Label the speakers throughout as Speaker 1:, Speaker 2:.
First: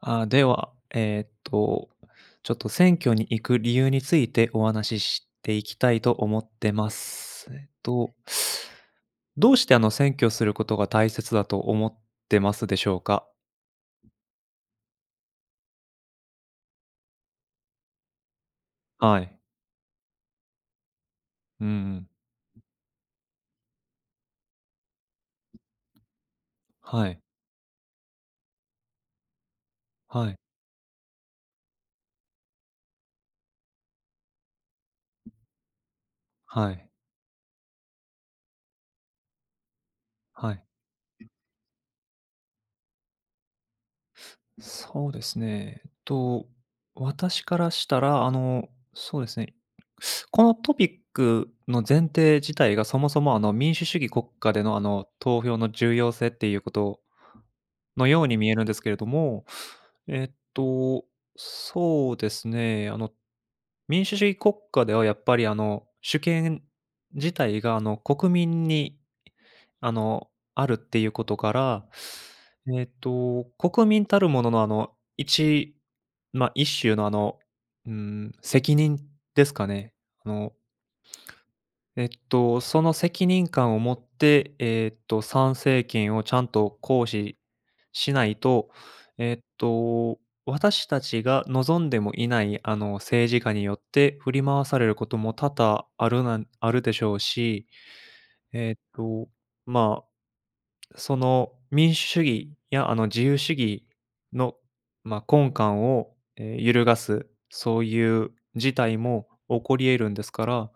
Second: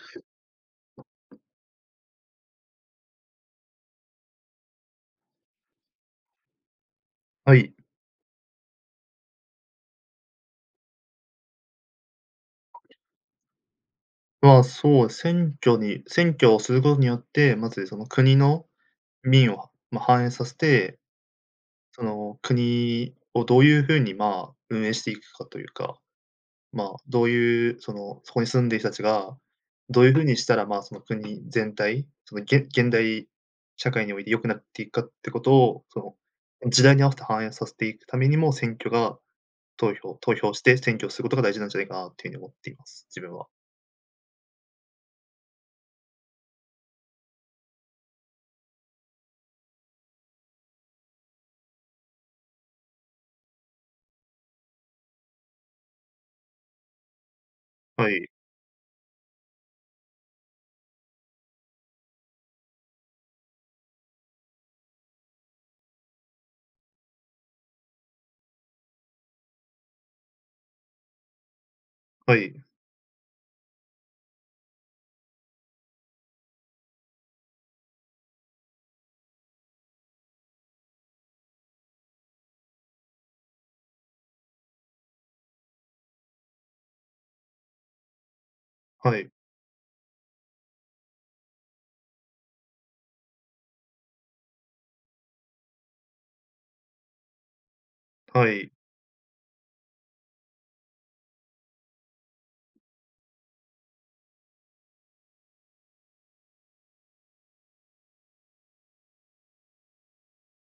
Speaker 1: あ、では、ちょっと選挙に行く理由についてお話ししていきたいと思ってます。
Speaker 2: はい。
Speaker 1: どうして選挙することが大切だと思ってますでしょうか？
Speaker 2: そう、選挙をすることによって、まずその国の
Speaker 1: はい。
Speaker 2: 民を、まあ、反映させて、
Speaker 1: うんう
Speaker 2: そ
Speaker 1: ん。
Speaker 2: の国をどういうふうに、まあ、運営していくかというか、まあ、
Speaker 1: はい。
Speaker 2: どういう、そこに住んでいる人たちが、どういうふう
Speaker 1: はい。
Speaker 2: にしたら、まあ、その国全体、そのげ現代社会において良くなっていくかってことを、
Speaker 1: は
Speaker 2: 時
Speaker 1: い。
Speaker 2: 代に合わせて反映させていくためにも、選挙が投票投票
Speaker 1: は
Speaker 2: し
Speaker 1: い。
Speaker 2: て選挙をすることが大事なんじゃないかなっていうふうに思っています、自分は。
Speaker 1: そうですね。私からしたら、そうですね、このトピックの前提自体がそもそも民主主義国家での投票の重要性っていうことの
Speaker 2: は
Speaker 1: よう
Speaker 2: い、
Speaker 1: に見えるんですけれども、えっと、そうですね、民主主義国家ではやっぱり主権自体が国民にあの、あるっていうことから、
Speaker 2: はい、
Speaker 1: 国民たるものの一種の責任ですかね。あのその責任感を持って、参政権をちゃんと行使しないと、
Speaker 2: はい。
Speaker 1: えっと、私たちが望んでもいない、政治家によって振り回されることも多々あるなんあるでしょうし、
Speaker 2: はい。
Speaker 1: えっと、まあその民主主義や自由主義の、まあ、根幹を、揺るがす、そういう事態も起こり得るんですから、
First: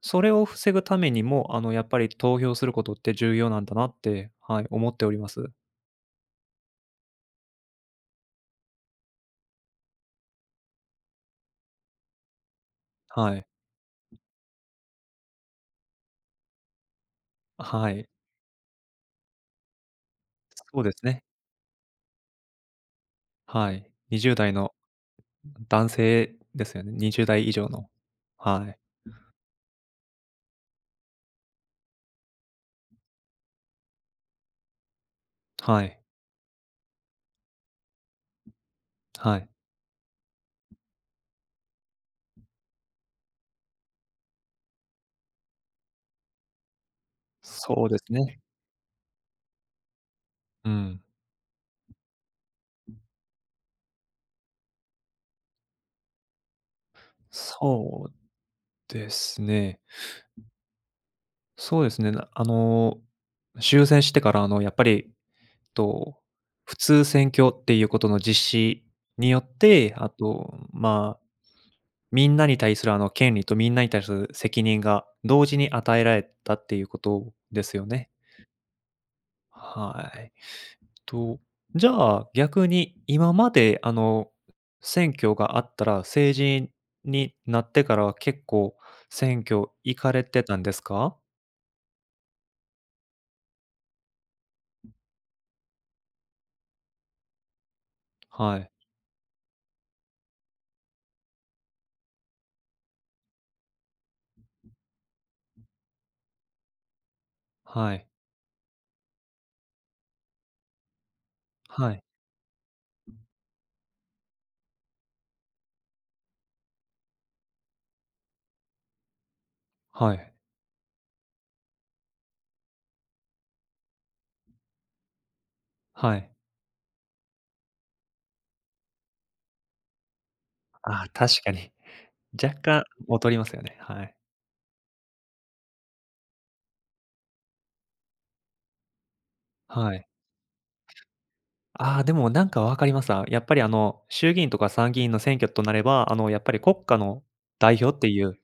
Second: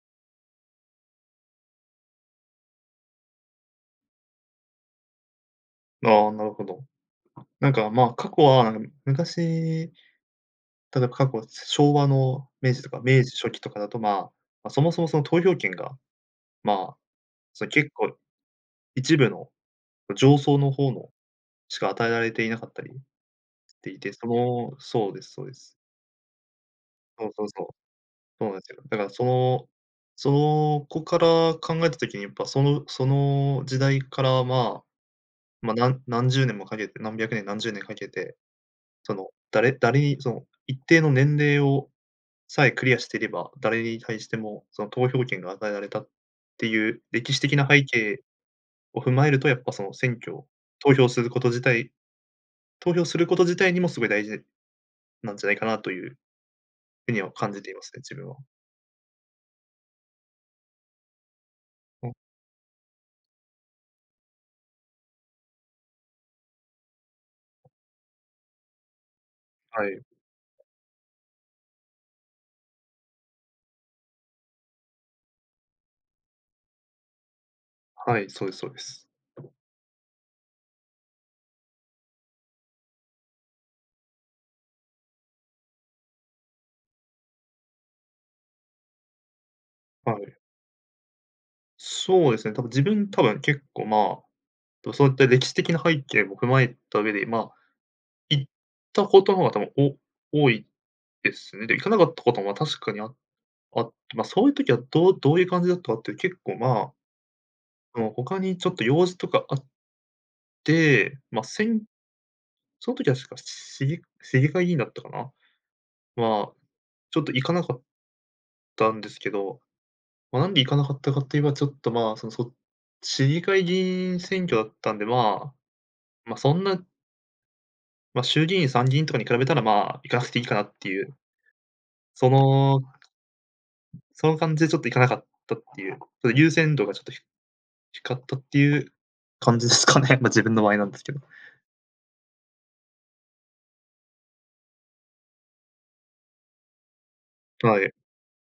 Speaker 1: それを防ぐためにも、やっぱり投票することって重要なんだなって、はい、思っております。
Speaker 2: ああ、なるほど。なんか、まあ、過去は、なんか昔、例えば過去、昭和の明治とか明治
Speaker 1: はい。
Speaker 2: 初期とかだと、まあ、そもそもその投票権が、まあ、その結
Speaker 1: はい。
Speaker 2: 構一部の上層の
Speaker 1: そう
Speaker 2: 方
Speaker 1: です
Speaker 2: の
Speaker 1: ね。
Speaker 2: しか与えられていなかったり
Speaker 1: は
Speaker 2: し
Speaker 1: い。
Speaker 2: ていて、
Speaker 1: 20代の
Speaker 2: そうです、そうです。
Speaker 1: 男性ですよね。
Speaker 2: そう
Speaker 1: 20
Speaker 2: そう
Speaker 1: 代以
Speaker 2: そう。
Speaker 1: 上の。
Speaker 2: そうなんで
Speaker 1: は
Speaker 2: す
Speaker 1: い。
Speaker 2: よ。だからその、その子から考えた時にやっぱその時代から、まあ、
Speaker 1: はい。
Speaker 2: 何十年もかけて、何百年何十年かけてその、
Speaker 1: はい。
Speaker 2: 誰に、一定の年齢をさえクリアしていれば、誰に対しても、投票権が与えられたっていう歴史的な背
Speaker 1: そうです
Speaker 2: 景
Speaker 1: ね。
Speaker 2: を踏まえると、やっぱ、選挙、
Speaker 1: う
Speaker 2: 投
Speaker 1: ん。
Speaker 2: 票すること自体投票すること自体にもすごい大事なんじゃないかなというふうには感じていますね、
Speaker 1: そう
Speaker 2: 自分は。
Speaker 1: ですね。そうです
Speaker 2: うん、
Speaker 1: ね、なあの、終戦してから、やっぱり、と、普通選挙っていうことの実施によっ
Speaker 2: は
Speaker 1: て、
Speaker 2: い、
Speaker 1: あと、まあ、みんなに対する権利とみんなに対する責任が同時に与えられたっていうことですよね。
Speaker 2: はい、そうです、そうです。
Speaker 1: はい。と、じゃあ、逆に今まで、選挙があったら、成人になってからは結構選挙行か
Speaker 2: は
Speaker 1: れ
Speaker 2: い。
Speaker 1: てたんですか？
Speaker 2: そうですね、多分自分、多分結構、まあ、そういった歴史的な背景も踏まえた上で、まあ、行っ
Speaker 1: はい。
Speaker 2: たことの方が多分多いですね。で、行かなかったことも確かにあって、まあ、そういう時はどういう感じだったかっていう、結構、まあ、
Speaker 1: は
Speaker 2: そ
Speaker 1: い。
Speaker 2: の、他にちょっと用事とかあって、まあ、
Speaker 1: はい。
Speaker 2: その時は確か市議会議員だったかな。まあ、ちょっと行かなかったんですけど、
Speaker 1: はい。
Speaker 2: まあ、なんで行かなかったかといえば、ちょっと、まあ、その、市議会議員選挙だったんで、ま
Speaker 1: は
Speaker 2: あ、
Speaker 1: い。
Speaker 2: そんな、まあ、衆議院、参議院とかに比べたら、まあ、行かなくていいかなってい
Speaker 1: ああ、
Speaker 2: う、
Speaker 1: 確かに。
Speaker 2: そ
Speaker 1: 若
Speaker 2: の
Speaker 1: 干劣りますよね。はい。
Speaker 2: その感じでちょっと行かなかったっていう、ちょっと優先度がちょっと低かったっていう感じです
Speaker 1: は
Speaker 2: か
Speaker 1: い。
Speaker 2: ね。ま、自分の場合なんですけど。
Speaker 1: ああ、でもなんかわかります。あ、やっぱり衆議院とか参議院の選挙となれば、やっぱり国家の代
Speaker 2: はい。
Speaker 1: 表っていう、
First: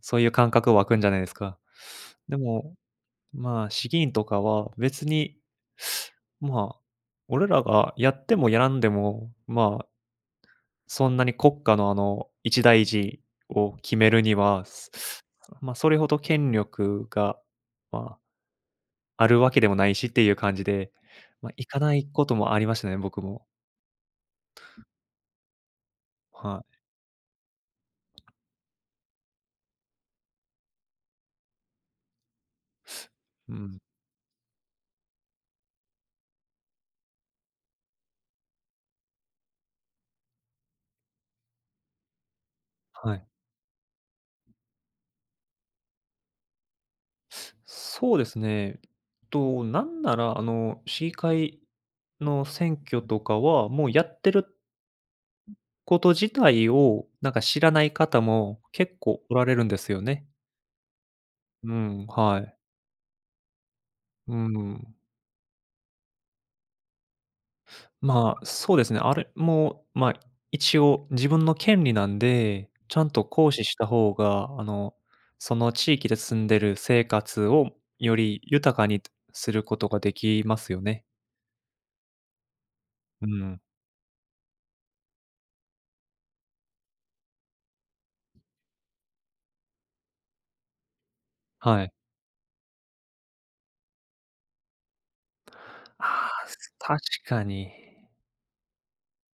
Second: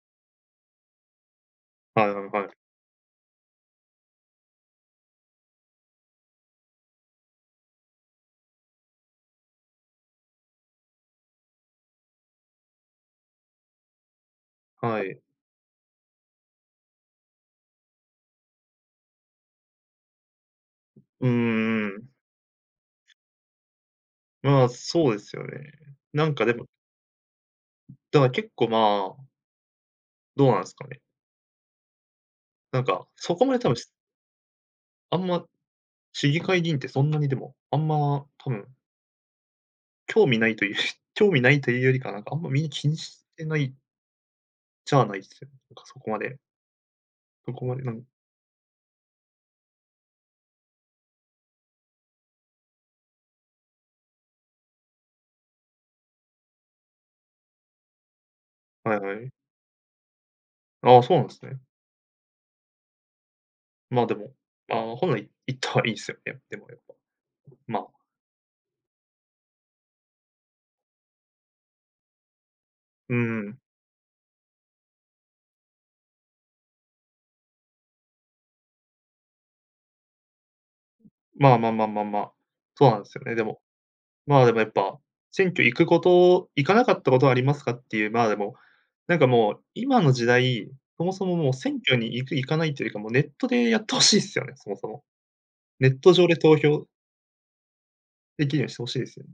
Speaker 1: そういう感覚湧くんじゃないですか。
Speaker 2: はいはい
Speaker 1: で
Speaker 2: はい。
Speaker 1: も、まあ、市議員とかは別に、まあ、俺らがやってもやらんでも、まあ、そんなに国家の一大事を決めるには、す
Speaker 2: はい。
Speaker 1: まあ、それほど権力が、まああるわけでもないしっていう感じで、
Speaker 2: う
Speaker 1: ま、行か
Speaker 2: んう
Speaker 1: ない
Speaker 2: ん、
Speaker 1: こともありましたね、僕も。
Speaker 2: まあ、そうですよね。なんかで
Speaker 1: は
Speaker 2: も、
Speaker 1: い。
Speaker 2: だから結構まあ、どうなんですかね。なんか、そこま
Speaker 1: う
Speaker 2: で多分、
Speaker 1: ん。
Speaker 2: あんま市議会議員ってそんなにでも、あんま多分、興味ないという 興味ないというよりか、なんかあんまみんな気に
Speaker 1: は
Speaker 2: し
Speaker 1: い。
Speaker 2: てないじゃないですよ。なんかそこまで、
Speaker 1: そうですね。なんなら、市議会の選挙とかは、もうやってること自体を、なんか知らない方も
Speaker 2: は
Speaker 1: 結
Speaker 2: いは
Speaker 1: 構
Speaker 2: い。
Speaker 1: おられるんですよね。
Speaker 2: ああ、そうなんですね。
Speaker 1: うん、はい。
Speaker 2: まあ、でも、
Speaker 1: う
Speaker 2: あ
Speaker 1: ん。
Speaker 2: あ、本来行ったはいいですよね、でもやっぱ。まあ、
Speaker 1: まあ、そうですね。あれも、まあ、一応自分の権利なんで、ちゃん
Speaker 2: う
Speaker 1: と行
Speaker 2: ん。
Speaker 1: 使した方が、その地域で住んでる生活をより豊かにすることができますよね。
Speaker 2: まあまあまあまあまあ、そうなんですよ
Speaker 1: う
Speaker 2: ね、でも。
Speaker 1: ん。
Speaker 2: まあ、でもやっぱ、選挙行くこと行かなかったことはありますかっていう、まあ、でも、なんかもう、今の時代、そもそももう選
Speaker 1: はい。
Speaker 2: 挙に行く、行かないというよりか、もうネットでやって欲しいっすよね、そもそも。ネッ
Speaker 1: あ
Speaker 2: ト上で
Speaker 1: あ、
Speaker 2: 投票
Speaker 1: 確かに。
Speaker 2: できるようにして欲しいですよね。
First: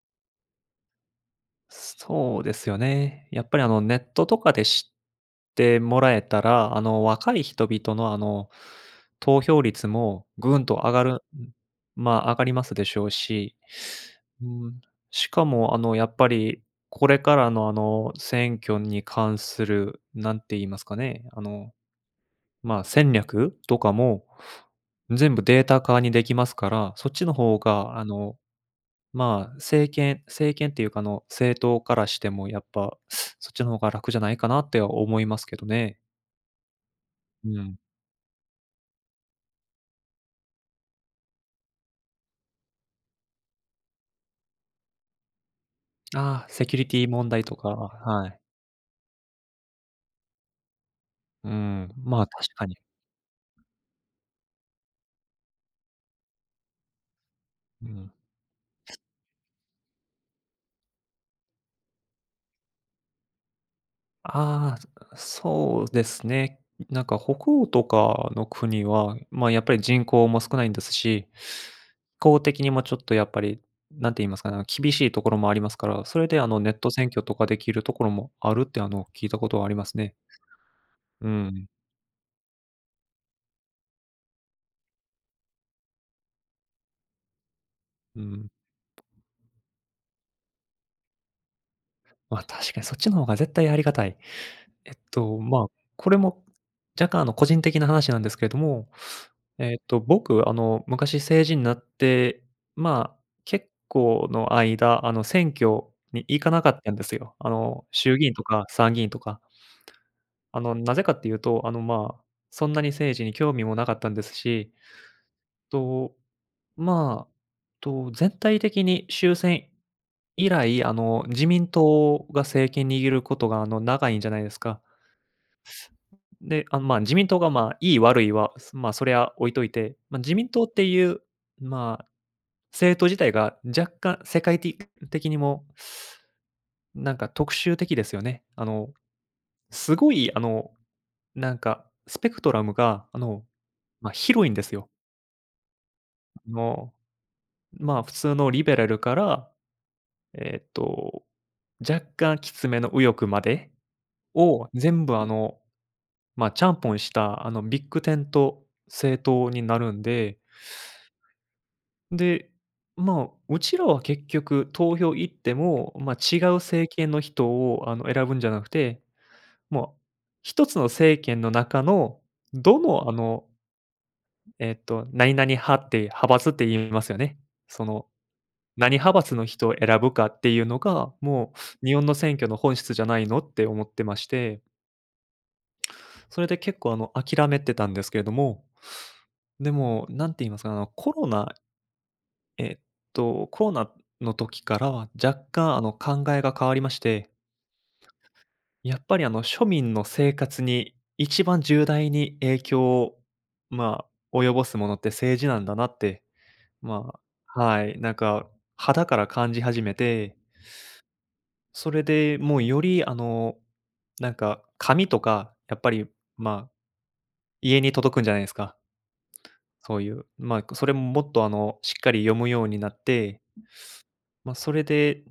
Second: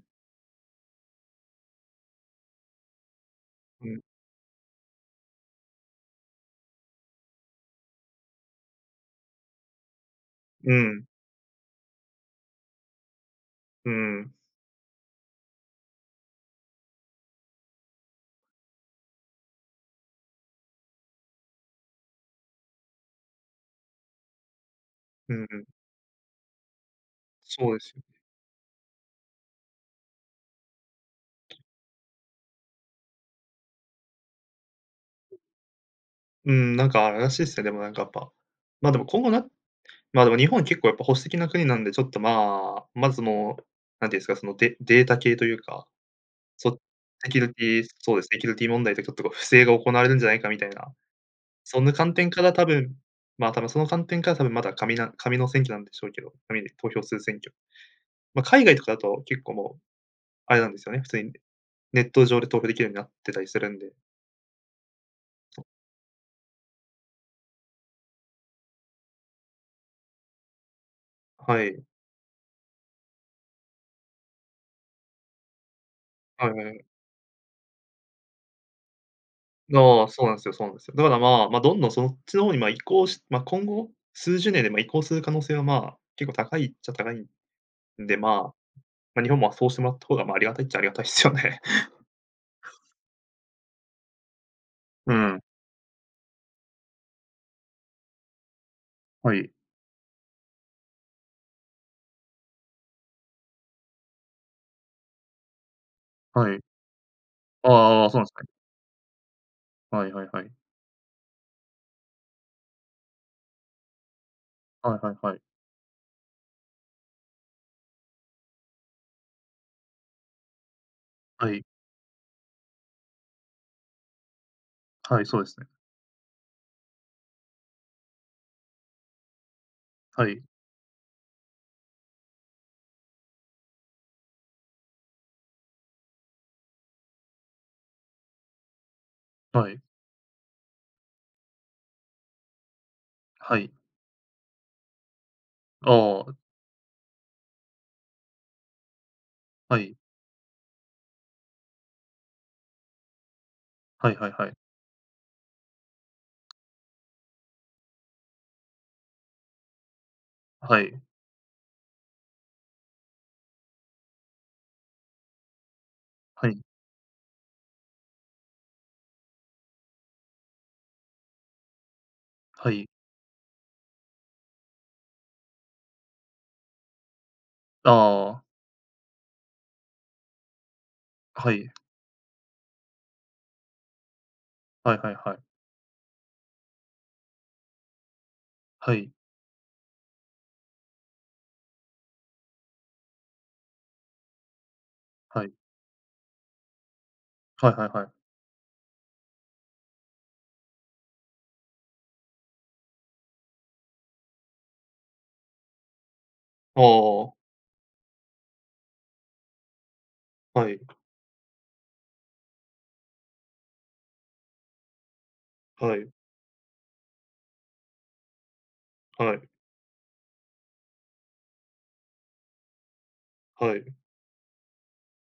Speaker 1: そうですよね。やっぱり
Speaker 2: う
Speaker 1: ネ
Speaker 2: ん。
Speaker 1: ットとかで知ってもらえたら、若い人々の投票率もぐん
Speaker 2: う
Speaker 1: と上が
Speaker 2: ん。
Speaker 1: る、まあ、上がりますでしょうし、
Speaker 2: うん
Speaker 1: うん、しかもやっぱりこれからの選挙に関する、なんて言いますかね、まあ、戦略とかも
Speaker 2: う
Speaker 1: 全部デー
Speaker 2: ん。
Speaker 1: タ化にできますから、そっちの方
Speaker 2: そうです
Speaker 1: が
Speaker 2: よ。
Speaker 1: まあ、政権っていうか、政党からしてもやっぱ、そっちの方が楽じゃないかなって思いますけどね。
Speaker 2: うん、なんかあれらしいっ
Speaker 1: う
Speaker 2: すね、で
Speaker 1: ん。
Speaker 2: もなんかやっぱ。まあ、でも今後なまあ、でも日本結構やっぱ保守的な国なんで、ちょっとまあ、まずもう、なんていうんですか、そのデータ系というか
Speaker 1: ああ、セキ
Speaker 2: そ
Speaker 1: ュリティ
Speaker 2: セ
Speaker 1: 問
Speaker 2: キ
Speaker 1: 題
Speaker 2: ュリ
Speaker 1: と
Speaker 2: テ
Speaker 1: か、
Speaker 2: ィそうで
Speaker 1: は
Speaker 2: す、セ
Speaker 1: い。
Speaker 2: キュリティ問題とかちょっとこう不正が行われるんじゃないかみたいな、
Speaker 1: う
Speaker 2: そんな
Speaker 1: ん、
Speaker 2: 観
Speaker 1: まあ、
Speaker 2: 点か
Speaker 1: 確
Speaker 2: ら多
Speaker 1: かに。
Speaker 2: 分、ま、多分その観点から多分まだ紙の選挙なんでしょうけど、紙で投票する選挙。
Speaker 1: うん。
Speaker 2: ま、海外とかだと結構もう、あれなんですよね、普通にネット上で投票できるようになってたりするんで。
Speaker 1: ああ、
Speaker 2: そ
Speaker 1: そうですね。なんか北欧とかの国は、まあ、やっぱり人口も少ないんですし、
Speaker 2: う、はい。
Speaker 1: 公的にもちょっとやっぱり、なんて言いますかね、厳しいところもありますから、それで
Speaker 2: はい
Speaker 1: ネ
Speaker 2: は
Speaker 1: ッ
Speaker 2: い。
Speaker 1: ト選挙とかできるところもあるって、聞いたことはあります
Speaker 2: ああ、
Speaker 1: ね。
Speaker 2: そうなんすよそうなんすよ。だから
Speaker 1: う
Speaker 2: まあ、ま、
Speaker 1: ん、
Speaker 2: どんどんそっちの方にま、移行しま、今後、数十年でま、移行する可能性はまあ、結構高いっちゃ高いんで、
Speaker 1: うん。
Speaker 2: まあ、ま、日本もそうしてもらった方がま、ありがたいっちゃありがたいっすよね。
Speaker 1: まあ、確かにそっちの方が絶対ありがたい。
Speaker 2: うん、
Speaker 1: まあ、これも若干、個人的な話なんですけれども、
Speaker 2: はい。
Speaker 1: 僕、昔成人になって、まあ、結構の間、選挙に行か
Speaker 2: はい。
Speaker 1: なかったんですよ。
Speaker 2: ああああ、そ
Speaker 1: 衆
Speaker 2: うなん
Speaker 1: 議
Speaker 2: で
Speaker 1: 院
Speaker 2: す
Speaker 1: と
Speaker 2: ね。
Speaker 1: か参議院とか。
Speaker 2: はいはいはい。
Speaker 1: なぜかっていうと、まあ、そんなに政治に興味もなかったんですし、
Speaker 2: はいはいはい。
Speaker 1: とまあ、と、全体的に終戦以来、自
Speaker 2: はい。
Speaker 1: 民党が政権握ることが、長いんじゃないですか。
Speaker 2: はい、そうですね。
Speaker 1: で、まあ、自民党が、まあ、いい悪いは、すまあ、それは置いといて、まあ、
Speaker 2: は
Speaker 1: 自
Speaker 2: い。
Speaker 1: 民党っていう、まあ、政党自体が若干世界的にも、なんか特殊的ですよね。
Speaker 2: はい。
Speaker 1: すごい、なんか、スペクトラムが、
Speaker 2: はい。
Speaker 1: まあ、広いんですよ。
Speaker 2: ああ、
Speaker 1: あの、まあ、普通のリベラルから、
Speaker 2: はい。
Speaker 1: えーっと、若干きつめの右翼まで
Speaker 2: はいはいはい。
Speaker 1: を全部まあ、ちゃんぽんしたビッグテント政党になるんで、
Speaker 2: はい。
Speaker 1: で、まあ、うちらは結局投票行っても、まあ、違
Speaker 2: は
Speaker 1: う
Speaker 2: い。
Speaker 1: 政権の人を選ぶんじゃなくて、もう一つの政権の中の
Speaker 2: は
Speaker 1: ど
Speaker 2: い。
Speaker 1: の何々派って派閥って言いますよね。そ
Speaker 2: あ
Speaker 1: の
Speaker 2: あ、
Speaker 1: 何派閥の人を選ぶかっていうのが、
Speaker 2: は
Speaker 1: も
Speaker 2: い。
Speaker 1: う日本の選挙の本質じゃないのって思ってまして、
Speaker 2: はいはいはい。
Speaker 1: それで結構諦めてたんですけれども、
Speaker 2: はい。
Speaker 1: でも、なんて言いますかね、えっコロナの時からは若
Speaker 2: はい。
Speaker 1: 干考えが変わりまして、
Speaker 2: はいはいはい。
Speaker 1: やっぱり庶民の生活に一番重大に影響を、まあ、及ぼすものって政治なんだなって、
Speaker 2: あ
Speaker 1: ま
Speaker 2: あ、
Speaker 1: あ、はい、なんか肌から感じ始めて
Speaker 2: はい。
Speaker 1: それで、もうよりなんか紙とか、やっぱ
Speaker 2: は
Speaker 1: り、
Speaker 2: い。
Speaker 1: まあ、家に届くんじゃないですか。
Speaker 2: はい。
Speaker 1: そういう、まあ、それももっとしっかり読むようになって、
Speaker 2: はい。
Speaker 1: まあ、それで、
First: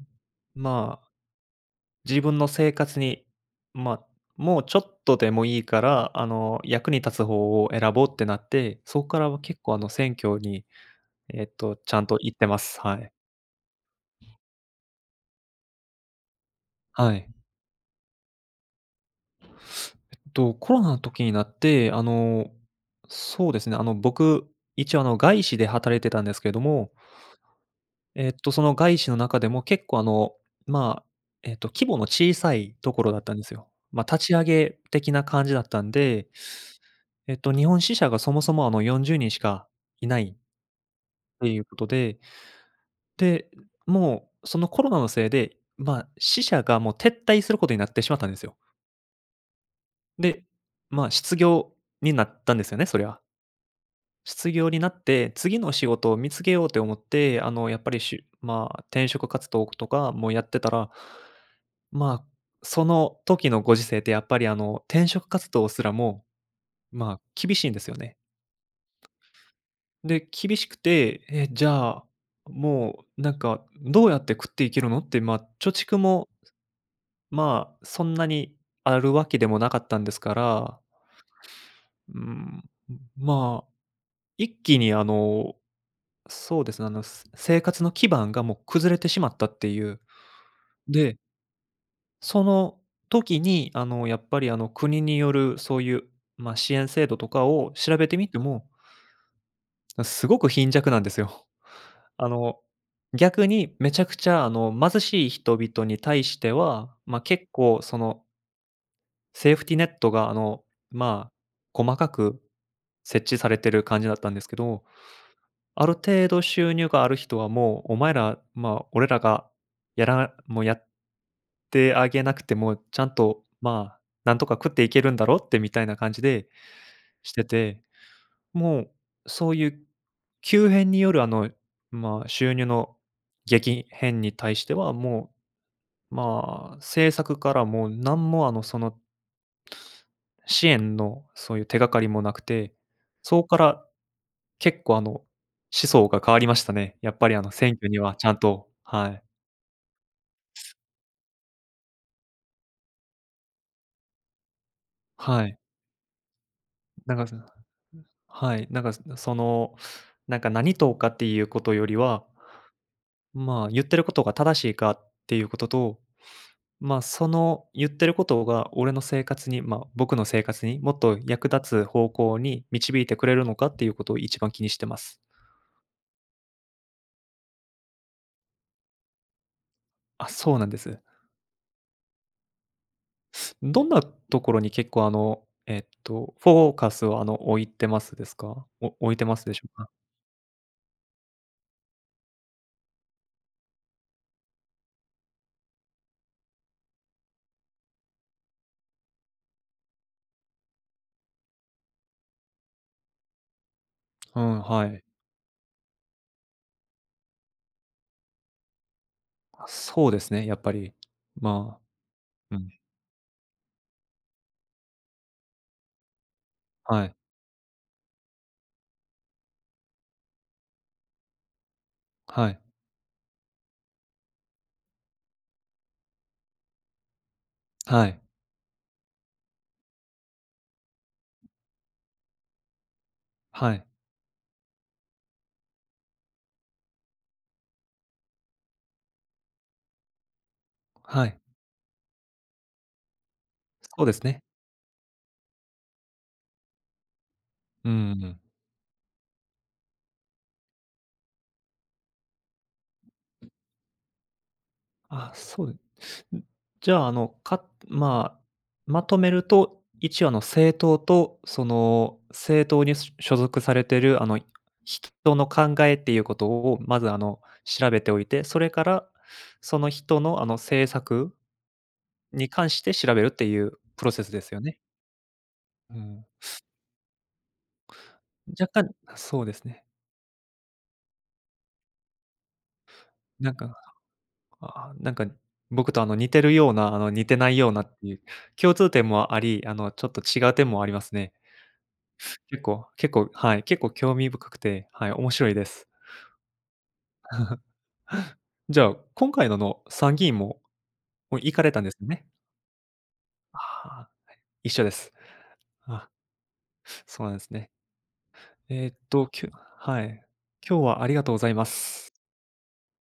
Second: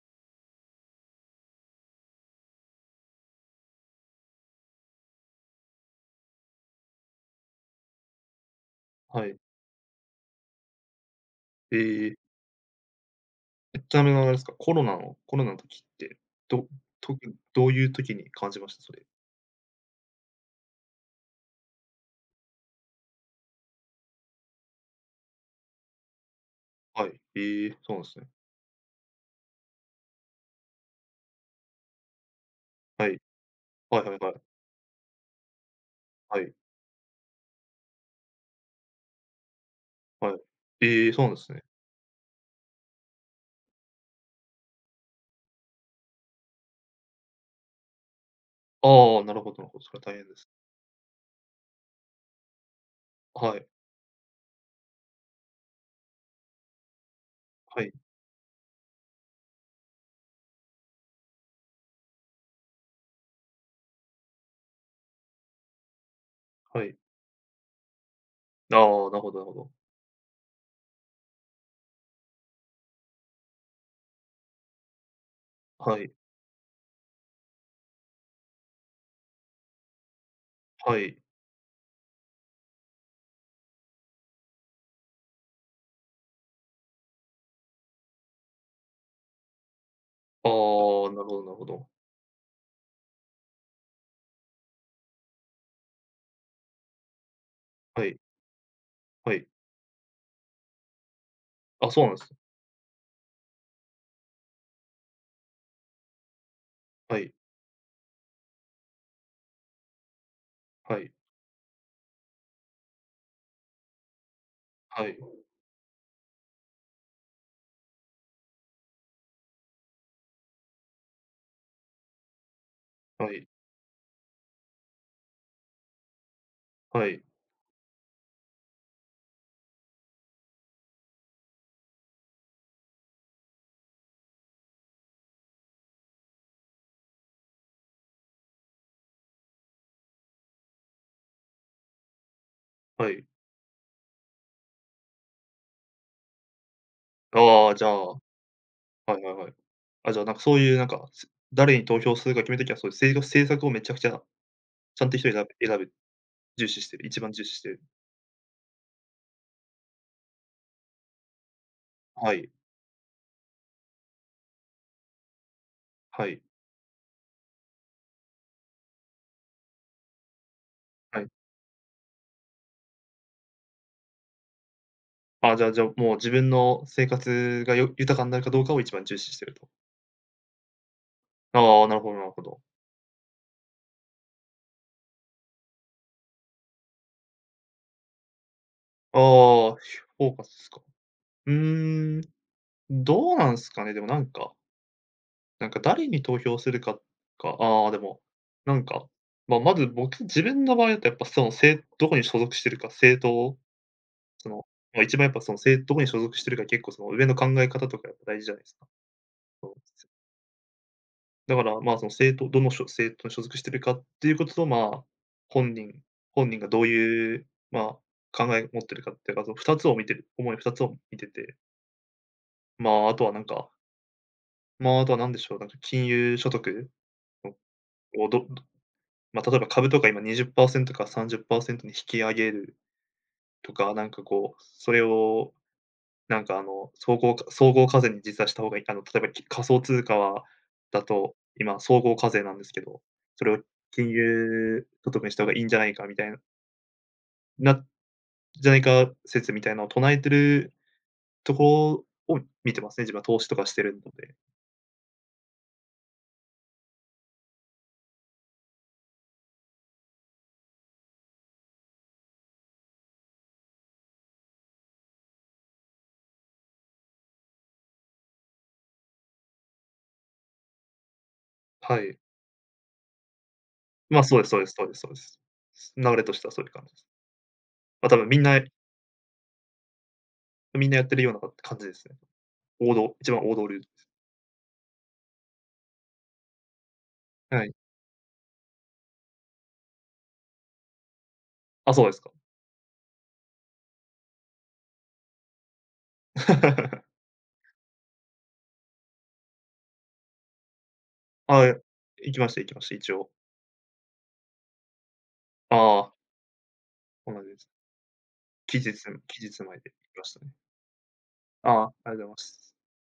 Speaker 1: まあ、自分の生活に、ま、あもうちょっとでもいいから、役に立つ方を選ぼうってなって、そこか
Speaker 2: は
Speaker 1: ら
Speaker 2: い。
Speaker 1: は結構選挙に、ちゃん
Speaker 2: ええ。
Speaker 1: と行ってます。はい。
Speaker 2: ちなみにあれですか、コロナの時って、ど
Speaker 1: は
Speaker 2: と
Speaker 1: い。
Speaker 2: どういう時に感じました？それ。
Speaker 1: コロナの時になって、そうですね、僕、一応外資で働いてたんですけれども、
Speaker 2: はい。ええ、そうなんですね。
Speaker 1: その外資の中でも結構まあ、規模の小さいとこ
Speaker 2: は
Speaker 1: ろ
Speaker 2: い。
Speaker 1: だったんですよ。
Speaker 2: はい
Speaker 1: まあ、
Speaker 2: はい
Speaker 1: 立
Speaker 2: は
Speaker 1: ち上
Speaker 2: い。
Speaker 1: げ的な感じだったんで、
Speaker 2: はい。
Speaker 1: 日本支社がそもそも40人しかいないっ
Speaker 2: はい。ええ、そうなんで
Speaker 1: て
Speaker 2: す
Speaker 1: い
Speaker 2: ね。
Speaker 1: うことで、で、もう、そのコロナのせいで、まあ、支社がもう撤退することになってしまったんですよ。
Speaker 2: ああ、なるほどなるほど、それは大変で
Speaker 1: で、
Speaker 2: す。
Speaker 1: まあ、失業になったんですよね、そりゃ。
Speaker 2: はい、
Speaker 1: 失業になって、次の仕事を見つけようって思って、やっ
Speaker 2: は
Speaker 1: ぱ
Speaker 2: い、
Speaker 1: りしまあ、転職活動とかもやってたら、まあ、その時のご時世ってやっぱり、転職活動すらも、
Speaker 2: はい。
Speaker 1: まあ、厳しいんですよね。
Speaker 2: ああ、なるほどなるほど。
Speaker 1: で、厳しくて、じゃあ、もう、なんか、どうやって食っていけるのって、まあ、貯蓄
Speaker 2: はい、
Speaker 1: も、まあ、そんなにあるわけでもなかったんですから、
Speaker 2: はい。
Speaker 1: うん、まあ、一気に、そうですね、生活の基盤がもう崩れてしまったっていう。
Speaker 2: ああ、
Speaker 1: で、
Speaker 2: なるほどなるほど。
Speaker 1: その時に、やっぱり、国によるそういう、まあ、支援制度とかを調
Speaker 2: は
Speaker 1: べ
Speaker 2: い、
Speaker 1: てみても、
Speaker 2: はい。
Speaker 1: すごく貧弱なんですよ。
Speaker 2: あ、そうなんで
Speaker 1: あ
Speaker 2: すね。
Speaker 1: の、逆にめちゃくちゃ、貧しい人々に対しては、
Speaker 2: は
Speaker 1: まあ、
Speaker 2: い、
Speaker 1: 結構、その、セーフティネットが、
Speaker 2: はい、
Speaker 1: まあ、細かく設置されてる感じだったんですけど
Speaker 2: はい、
Speaker 1: ある程度収入がある人はもう、お前ら、まあ、俺らがもうやってあげなくても、ちゃん
Speaker 2: は
Speaker 1: と、
Speaker 2: い、
Speaker 1: まあ、なんとか食っていけるんだろうってみたいな感じで
Speaker 2: はい、
Speaker 1: してて、もうそういう急変によるまあ、収入の激変に対しては、もう、まあ、政策からもうなんもその支援のそういう手がかりもなくて、
Speaker 2: はい。
Speaker 1: そこから結構思想が変わりましたね。やっぱり
Speaker 2: あ
Speaker 1: 選
Speaker 2: あ、じゃ
Speaker 1: 挙に
Speaker 2: あ、
Speaker 1: は
Speaker 2: は
Speaker 1: ちゃんとは
Speaker 2: いは
Speaker 1: い。
Speaker 2: いはい。あ、じゃあ、なんかそういうなんか、誰に投票するか決めるときは、そういう政策をめちゃくちゃ、ちゃんと一人選
Speaker 1: はい。
Speaker 2: べ選べ重視してる
Speaker 1: なん
Speaker 2: 一
Speaker 1: か、
Speaker 2: 番
Speaker 1: そ
Speaker 2: 重
Speaker 1: の
Speaker 2: 視してる。
Speaker 1: はい、なんか、その、なんか何党かっていうことよりは、
Speaker 2: はい、
Speaker 1: まあ、言ってることが正しいかっていうことと、
Speaker 2: はい、
Speaker 1: まあ、その言ってることが俺の生活に、まあ、僕の生活にもっと
Speaker 2: はい。
Speaker 1: 役立つ方向に導いてくれるのかっていうことを一番気にしてます。
Speaker 2: あ、じゃあ、もう自分の生活が豊かになるかどうかを一番重視してると。
Speaker 1: あ、そうなんです。
Speaker 2: ああ、なるほどなるほど。
Speaker 1: どんなところに結構フォーカスを置いてますですか？置
Speaker 2: あ
Speaker 1: い
Speaker 2: あ、
Speaker 1: てますでしょう
Speaker 2: フ
Speaker 1: か？
Speaker 2: ォーカスですか。うーん、どうなんすかね、でもなんか、なんか誰に投票するか、ああ、でも、なんか、まあ、まず僕自分の場合だとやっぱその、どこに所属してるか、政党、
Speaker 1: う
Speaker 2: そ
Speaker 1: ん、
Speaker 2: の、
Speaker 1: は
Speaker 2: まあ、
Speaker 1: い。
Speaker 2: 一番やっぱその、どこに所属してるか結構その上の考え方とかやっぱ大事じゃないですか。
Speaker 1: あ、
Speaker 2: そう、
Speaker 1: そうですね、やっぱり。
Speaker 2: だから、
Speaker 1: ま
Speaker 2: まあ、その政党
Speaker 1: あう
Speaker 2: ど
Speaker 1: ん。
Speaker 2: のしょ政党に所属してるかっていうことと、まあ、本人本人がどう
Speaker 1: あ、はい、
Speaker 2: いう、まあ、考えを持ってるかっていうか、その2つを見てる、主に2つを見てて、
Speaker 1: はい、
Speaker 2: まあ、あとはなんかまあ、あとは何でしょう、なんか金融所得
Speaker 1: はい、
Speaker 2: をまあ、例えば株とか今20%か30%に引き上げると
Speaker 1: はい、
Speaker 2: か、なんかこう、それをなんかあの、総合課税に実はした方がいい、あの、例えば仮想通貨はだ
Speaker 1: は
Speaker 2: と、
Speaker 1: い。
Speaker 2: 今総合課税なんですけど、それを
Speaker 1: そう
Speaker 2: 金
Speaker 1: ですね。
Speaker 2: 融所得にした方がいいんじゃないかみたいな
Speaker 1: うん。
Speaker 2: じゃないか説みたいなのを唱えてるところを見てますね、自分は投資とかしてるので。
Speaker 1: あ、そうでん、じゃあ、あの、かまあ、まとめると、一応政党と、その、政党に所属されてる、人の考えっていうことを、まず、調べておいて、それから、その人の、政策
Speaker 2: はい。
Speaker 1: に関して調べるっていうプロ
Speaker 2: まあ、
Speaker 1: セス
Speaker 2: そう
Speaker 1: で
Speaker 2: です、
Speaker 1: す
Speaker 2: そう
Speaker 1: よ
Speaker 2: です、
Speaker 1: ね。
Speaker 2: そうです、そうです。
Speaker 1: う
Speaker 2: 流れ
Speaker 1: ん。
Speaker 2: としてはそういう感じです。ま、多分みんな
Speaker 1: 若干そうですね。
Speaker 2: みんなやってるような感じですね。王道一番
Speaker 1: な
Speaker 2: 王
Speaker 1: ん
Speaker 2: 道
Speaker 1: か、
Speaker 2: ルール。
Speaker 1: なんか、僕と、似てるような、似てない
Speaker 2: は
Speaker 1: よう
Speaker 2: い。
Speaker 1: なっていう、共通点もあり、ちょっと違う点もありますね。
Speaker 2: あ、そうですか。
Speaker 1: 結構はい、結構興味深くて、はい、面白いです。じゃあ、今回の参議院も、もう行か
Speaker 2: は
Speaker 1: れ
Speaker 2: い。
Speaker 1: たんですよね？
Speaker 2: 行きました、行きました、一応。
Speaker 1: ああ、一緒です。
Speaker 2: あ
Speaker 1: あ、
Speaker 2: あ、
Speaker 1: そう
Speaker 2: そ
Speaker 1: な
Speaker 2: う
Speaker 1: ん
Speaker 2: な
Speaker 1: で
Speaker 2: ん
Speaker 1: す
Speaker 2: です。
Speaker 1: ね。
Speaker 2: 期
Speaker 1: えー
Speaker 2: 日
Speaker 1: っと、
Speaker 2: 期
Speaker 1: きゅ
Speaker 2: 日まで行
Speaker 1: は
Speaker 2: きま
Speaker 1: い。
Speaker 2: したね。
Speaker 1: 今日はありがとうございま
Speaker 2: ああ、あ
Speaker 1: す。
Speaker 2: りがとうございます。